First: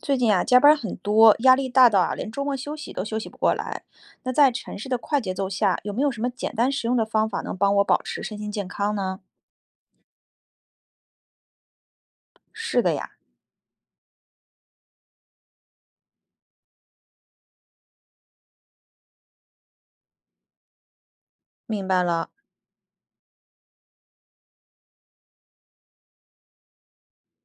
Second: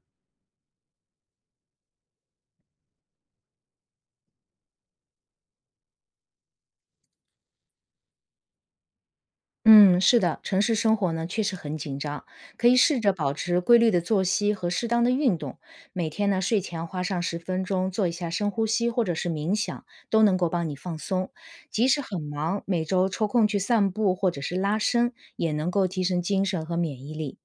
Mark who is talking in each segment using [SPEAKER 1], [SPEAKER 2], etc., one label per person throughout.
[SPEAKER 1] 最近啊，加班很多，压力大到啊，连周末休息都休息不过来。那在城市的快节奏下，有没有什么简单实用的方法能帮我保持身心健康呢？
[SPEAKER 2] 嗯，是的，城市生活呢确实很紧张，可以
[SPEAKER 1] 是的
[SPEAKER 2] 试
[SPEAKER 1] 呀。
[SPEAKER 2] 着保持规律的作息和适当的运动，每天呢睡前花上十分钟做一下深呼吸或者是冥想，都能够帮你放松。
[SPEAKER 1] 明
[SPEAKER 2] 即使
[SPEAKER 1] 白
[SPEAKER 2] 很
[SPEAKER 1] 了，
[SPEAKER 2] 忙，每周抽空去散步或者是拉伸，也能够提升精神和免疫力。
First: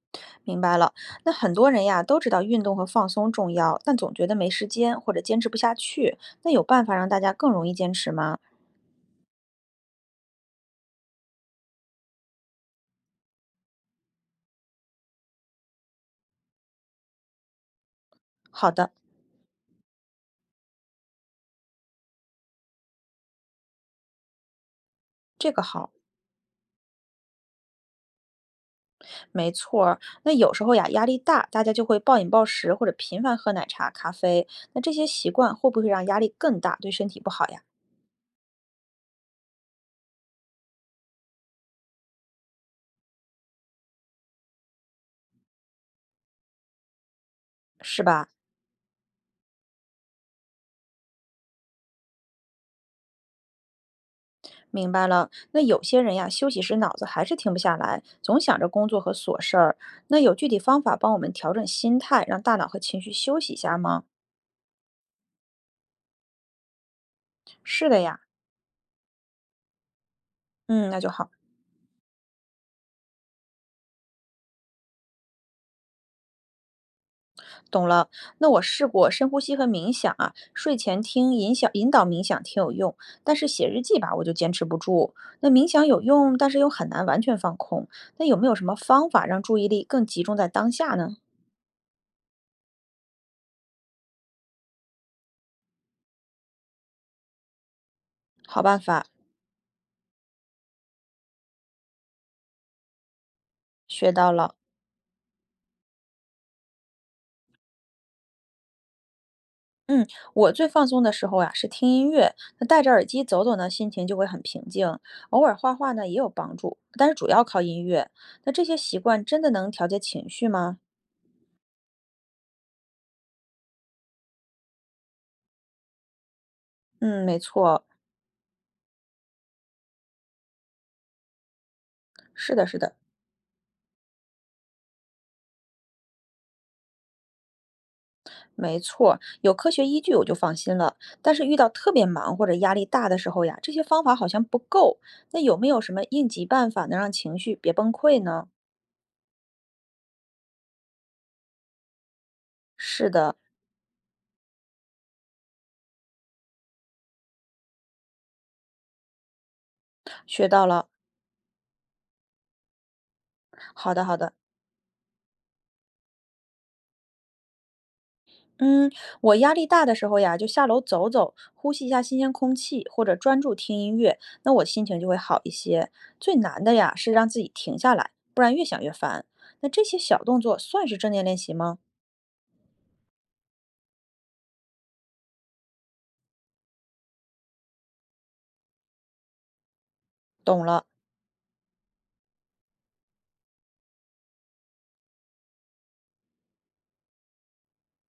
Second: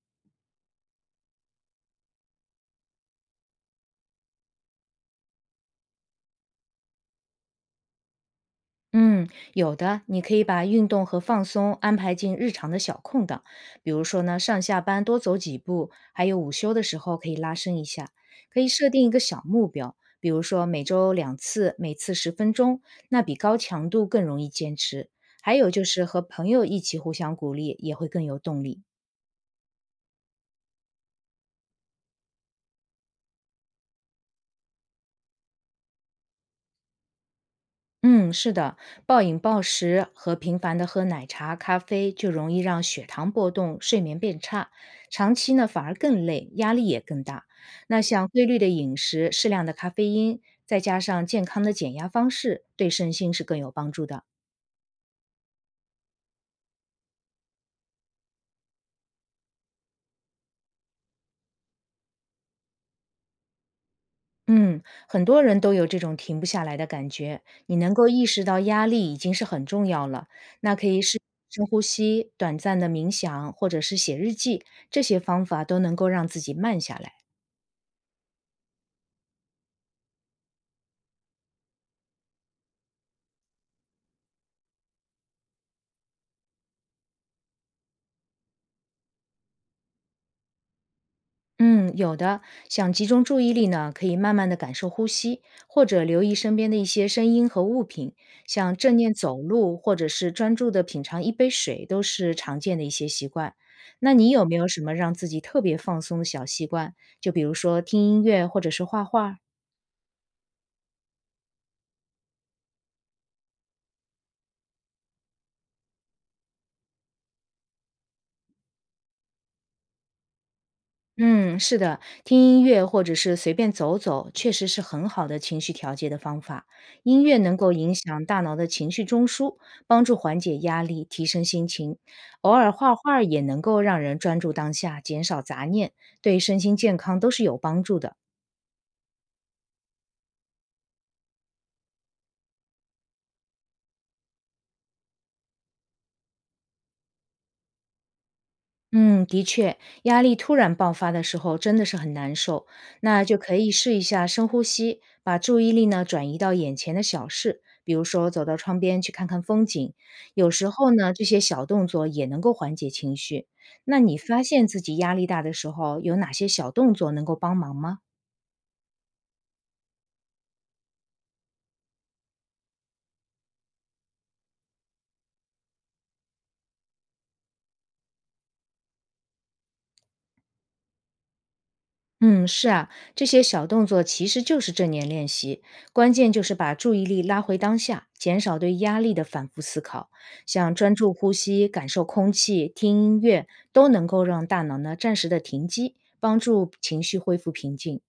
[SPEAKER 1] 明白了。那很多人呀，都知道运动和放松重要，但总觉得没时间或者坚持不下去。那有办法让大家更容易坚持吗？
[SPEAKER 2] 嗯，有的，你可以把运动和放松安排进日常的小空档，比如说呢，上下班多走几步，还有午休的时候可以拉伸一下。可以
[SPEAKER 1] 好
[SPEAKER 2] 设
[SPEAKER 1] 的。
[SPEAKER 2] 定一个小目标，比如说每周2次，每次10分钟，那比高强度更容易坚持。
[SPEAKER 1] 这
[SPEAKER 2] 还
[SPEAKER 1] 个
[SPEAKER 2] 有就
[SPEAKER 1] 好。
[SPEAKER 2] 是和朋友一起互相鼓励，也会更有动力。
[SPEAKER 1] 没错儿。那有时候呀，压力大，大家就会暴饮暴食或者频繁喝奶茶、咖啡。那这些习惯会不会让压力更大，对身体不好呀？
[SPEAKER 2] 嗯，是的，暴饮暴食和频繁的喝奶茶、咖啡，就容易让血糖波动、睡眠变差，长期呢反而更累，压力也更大。那
[SPEAKER 1] 是吧？
[SPEAKER 2] 像规律的饮食、适量的咖啡因，再加上健康的减压方式，对身心是更有帮助的。
[SPEAKER 1] 明白了。那有些人呀，休息时脑子还是停不下来，总想着工作和琐事儿。那有具体方法帮我们调整心态，让大脑和情绪休息一下吗？
[SPEAKER 2] 嗯，很多人都有这种停不下来的感觉，你
[SPEAKER 1] 是
[SPEAKER 2] 能
[SPEAKER 1] 的
[SPEAKER 2] 够
[SPEAKER 1] 呀。
[SPEAKER 2] 意识到压力已经是很重要了。那可
[SPEAKER 1] 嗯，那
[SPEAKER 2] 以
[SPEAKER 1] 就
[SPEAKER 2] 是
[SPEAKER 1] 好。
[SPEAKER 2] 深呼吸、短暂的冥想，或者是写日记，这些方法都能够让自己慢下来。
[SPEAKER 1] 懂了。那我试过深呼吸和冥想啊，睡前听引引导冥想挺有用，但是写日记吧，我就坚持不住。那冥想有用，但是又很难完全放空。那有没有什么方法让注意力更集中在当下呢？
[SPEAKER 2] 嗯，有的。想集中注意力呢，可以慢慢的感受呼吸，或者留意身边的一些声音和物品，
[SPEAKER 1] 好
[SPEAKER 2] 像
[SPEAKER 1] 办
[SPEAKER 2] 正
[SPEAKER 1] 法，
[SPEAKER 2] 念走路，或者是专注的品尝1杯水，都是常见的一些习惯。
[SPEAKER 1] 学
[SPEAKER 2] 那你
[SPEAKER 1] 到
[SPEAKER 2] 有
[SPEAKER 1] 了。
[SPEAKER 2] 没有什么让自己特别放松的小习惯？就比如说听音乐，或者是画画。
[SPEAKER 1] 嗯，我最放松的时候呀，是听音乐。那戴着耳机走走呢，心情就会很平静。偶尔画画呢，也有帮助，但是主要靠音乐。那这些习惯真的能调节情绪吗？
[SPEAKER 2] 嗯，是的，听音乐或者是随便走走，确实是很好的情绪调节的方法。音
[SPEAKER 1] 嗯，没
[SPEAKER 2] 乐能够
[SPEAKER 1] 错。
[SPEAKER 2] 影响大脑的情绪中枢，帮助缓解压力，提升心情。偶
[SPEAKER 1] 是的，
[SPEAKER 2] 尔
[SPEAKER 1] 是的。
[SPEAKER 2] 画画儿也能够让人专注当下，减少杂念，对身心健康都是有帮助的。
[SPEAKER 1] 没错，有科学依据我就放心了。但是遇到特别忙或者压力大的时候呀，这些方法好像不够。那有没有什么应急办法能让情绪别崩溃呢？
[SPEAKER 2] 嗯，的确，压力突然爆发的时候真的是很难受，
[SPEAKER 1] 是
[SPEAKER 2] 那
[SPEAKER 1] 的。
[SPEAKER 2] 就可以试一下深呼吸，把注意力呢转移到眼前的小事，比如说走到窗边去看看风景。
[SPEAKER 1] 学
[SPEAKER 2] 有
[SPEAKER 1] 到
[SPEAKER 2] 时
[SPEAKER 1] 了。
[SPEAKER 2] 候呢，这些小动作也能够缓解情绪。
[SPEAKER 1] 好
[SPEAKER 2] 那
[SPEAKER 1] 的，好
[SPEAKER 2] 你
[SPEAKER 1] 的。
[SPEAKER 2] 发现自己压力大的时候，有哪些小动作能够帮忙吗？
[SPEAKER 1] 嗯，我压力大的时候呀，就下楼走走，呼吸一下新鲜空气，或者专注听音乐，那我心情就会好一些。最难的呀，是让自己停下来，不然越想越烦。那这些小动作算是正念练习吗？
[SPEAKER 2] 嗯，是啊，这些小动作其实就是正念练习，关键就是把注意力拉回当下，减少对压力的反复思考。
[SPEAKER 1] 懂
[SPEAKER 2] 像
[SPEAKER 1] 了，
[SPEAKER 2] 专注呼吸、感受空气、听音乐，都能够让大脑呢暂时的停机，帮助情绪恢复平静。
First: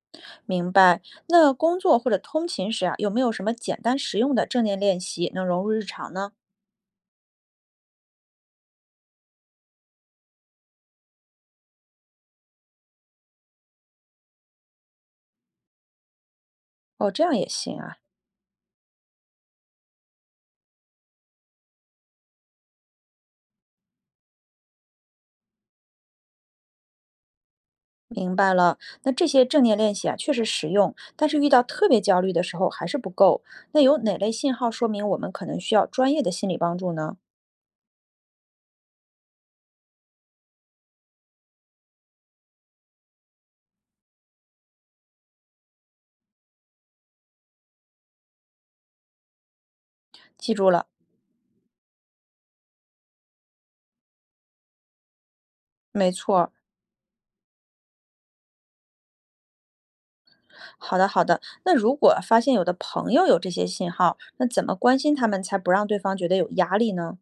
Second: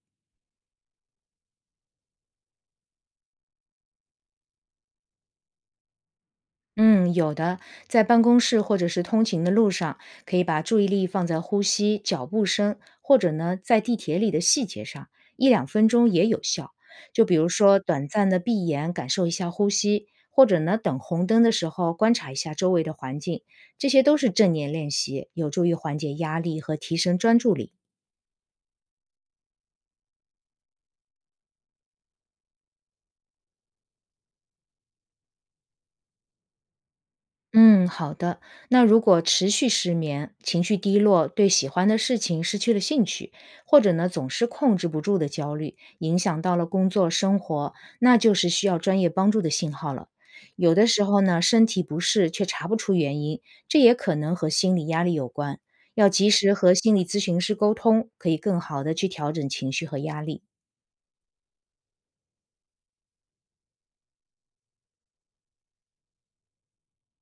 [SPEAKER 1] 明白。那工作或者通勤时啊，有没有什么简单实用的正念练习能融入日常呢？
[SPEAKER 2] 嗯，有的，在办公室或者是通勤的路上，可以把注意力放在呼吸、脚步声，或者呢，在地铁里的细节上，1到2分钟也有效。
[SPEAKER 1] 哦，这
[SPEAKER 2] 就比
[SPEAKER 1] 样
[SPEAKER 2] 如
[SPEAKER 1] 也行
[SPEAKER 2] 说，
[SPEAKER 1] 啊。
[SPEAKER 2] 短暂的闭眼感受一下呼吸，或者呢，等红灯的时候观察一下周围的环境，这些都是正念练习，有助于缓解压力和提升专注力。
[SPEAKER 1] 明白了，那这些正念练习啊，确实实用，但是遇到特别焦虑的时候还是不够。那有哪类信号说明我们可能需要专业的心理帮助呢？
[SPEAKER 2] 嗯，好的。那如果持续失眠、情绪低落，对喜欢的事情失去了兴趣，或者呢总是控制不住的焦虑，影响到了工作生活，那就是需要专业帮助的信号了。
[SPEAKER 1] 记住
[SPEAKER 2] 有
[SPEAKER 1] 了。
[SPEAKER 2] 的时候呢，身体不适却查不出原因，这也可能和心理压力有关。要
[SPEAKER 1] 没
[SPEAKER 2] 及
[SPEAKER 1] 错儿。
[SPEAKER 2] 时和心理咨询师沟通，可以更好的去调整情绪和压力。
[SPEAKER 1] 好的，好的。那如果发现有的朋友有这些信号，那怎么关心他们才不让对方觉得有压力呢？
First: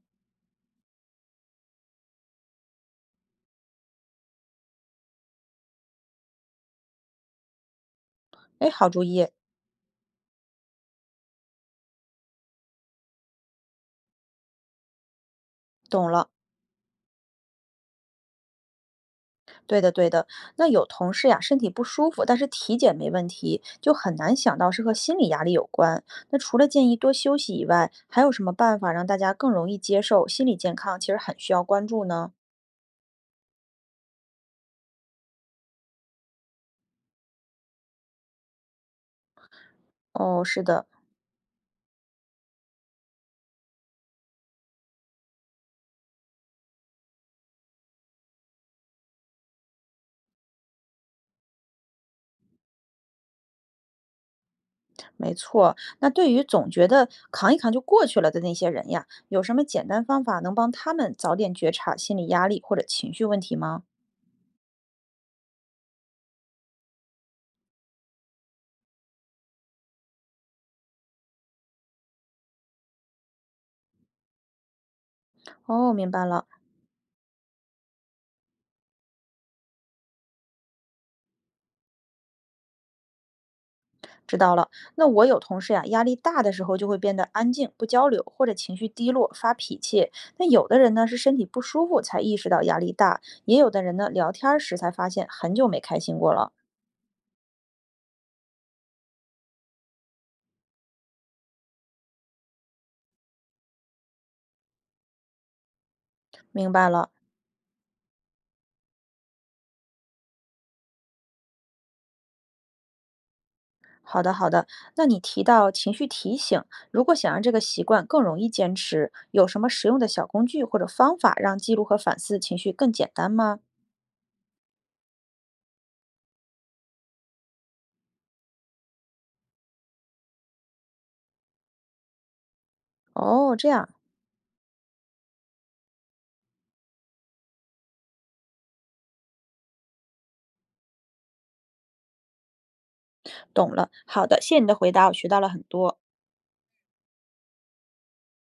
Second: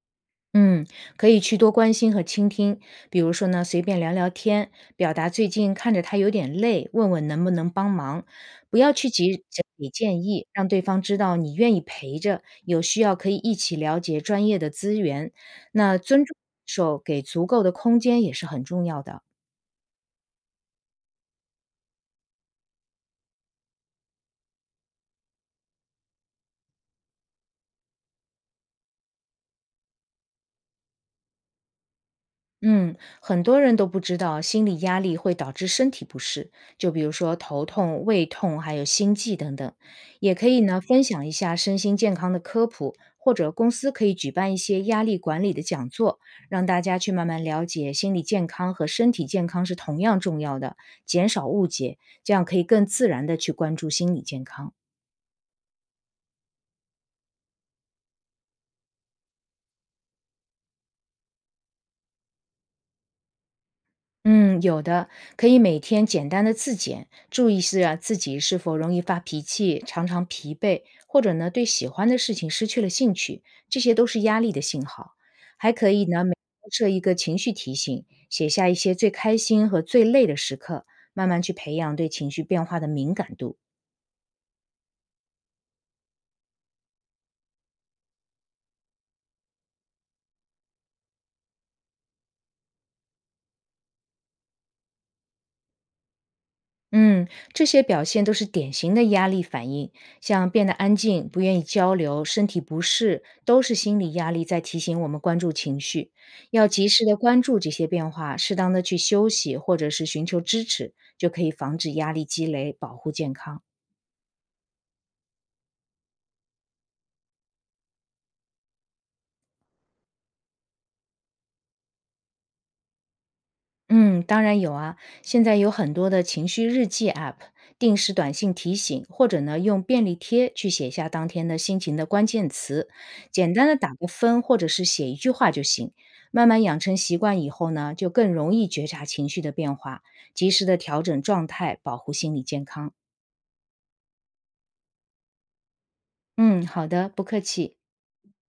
[SPEAKER 2] 嗯，可以去多关心和倾听，比如说呢，随便聊聊天，表达最近看着他有点累，问问能不能帮忙，
[SPEAKER 1] 哎，
[SPEAKER 2] 不
[SPEAKER 1] 好
[SPEAKER 2] 要
[SPEAKER 1] 主
[SPEAKER 2] 去
[SPEAKER 1] 意。
[SPEAKER 2] 急着给建议，让对方知道你愿意陪着，有需要可以一起了解专业的资源。那
[SPEAKER 1] 懂
[SPEAKER 2] 尊
[SPEAKER 1] 了。
[SPEAKER 2] 重感受给足够的空间也是很重要的。
[SPEAKER 1] 对的，对的。那有同事呀，身体不舒服，但是体检没问题，就很难想到是和心理压力有关。那除了建议多休息以外，还有什么办法让大家更容易接受心理健康？其实很需要关注呢。
[SPEAKER 2] 嗯，很多人都不知道心理压力会导致身体不适，就比如说头痛、胃痛，还有心悸等等。也
[SPEAKER 1] 哦，
[SPEAKER 2] 可以
[SPEAKER 1] 是
[SPEAKER 2] 呢，
[SPEAKER 1] 的。
[SPEAKER 2] 分享一下身心健康的科普，或者公司可以举办一些压力管理的讲座，让大家去慢慢了解心理健康和身体健康是同样重要的，减少误解，这样可以更自然的去关注心理健康。
[SPEAKER 1] 没错。那对于总觉得扛一扛就过去了的那些人呀，有什么简单方法能帮他们早点觉察心理压力或者情绪问题吗？
[SPEAKER 2] 嗯，有的，可以每天简单的自检，注意是啊自己是否容易发脾气、常常疲惫，或者呢对喜欢的事情失去了兴趣，这些都是压力的信号。还可
[SPEAKER 1] 哦，
[SPEAKER 2] 以
[SPEAKER 1] 明
[SPEAKER 2] 呢，
[SPEAKER 1] 白
[SPEAKER 2] 每
[SPEAKER 1] 了。
[SPEAKER 2] 天设一个情绪提醒，写下一些最开心和最累的时刻，慢慢去培养对情绪变化的敏感度。
[SPEAKER 1] 知道了。那我有同事呀，压力大的时候就会变得安静、不交流，或者情绪低落、发脾气。那有的人呢是身体不舒服才意识到压力大，也有的人呢聊天儿时才发现很久没开心过了。
[SPEAKER 2] 嗯，这些表现都是典型的压力反应，像变得安静、不愿意交流、身体不适，都是心理压力在提醒我们关注情绪，要
[SPEAKER 1] 明白
[SPEAKER 2] 及时
[SPEAKER 1] 了，
[SPEAKER 2] 的关注这些变化，适当的去休息或者是寻求支持，就可以防止压力积累，保护健康。
[SPEAKER 1] 好的好的。那你提到情绪提醒，如果想让这个习惯更容易坚持，有什么实用的小工具或者方法让记录和反思情绪更简单吗？
[SPEAKER 2] 嗯，当然有啊，现在有很多的情绪日记 App，定时短信提醒，或者呢用便利贴去写下当天的心情的关键词，简
[SPEAKER 1] 哦，
[SPEAKER 2] 单
[SPEAKER 1] 这
[SPEAKER 2] 的
[SPEAKER 1] 样。
[SPEAKER 2] 打个分或者是写一句话就行。慢慢养成习惯以后呢，就更容易觉察情绪的变化，及时的调整状态，保护心理健康。
[SPEAKER 1] 懂了。好的，谢谢你的回答，我学到了很多。
[SPEAKER 2] 嗯，好的，不客气。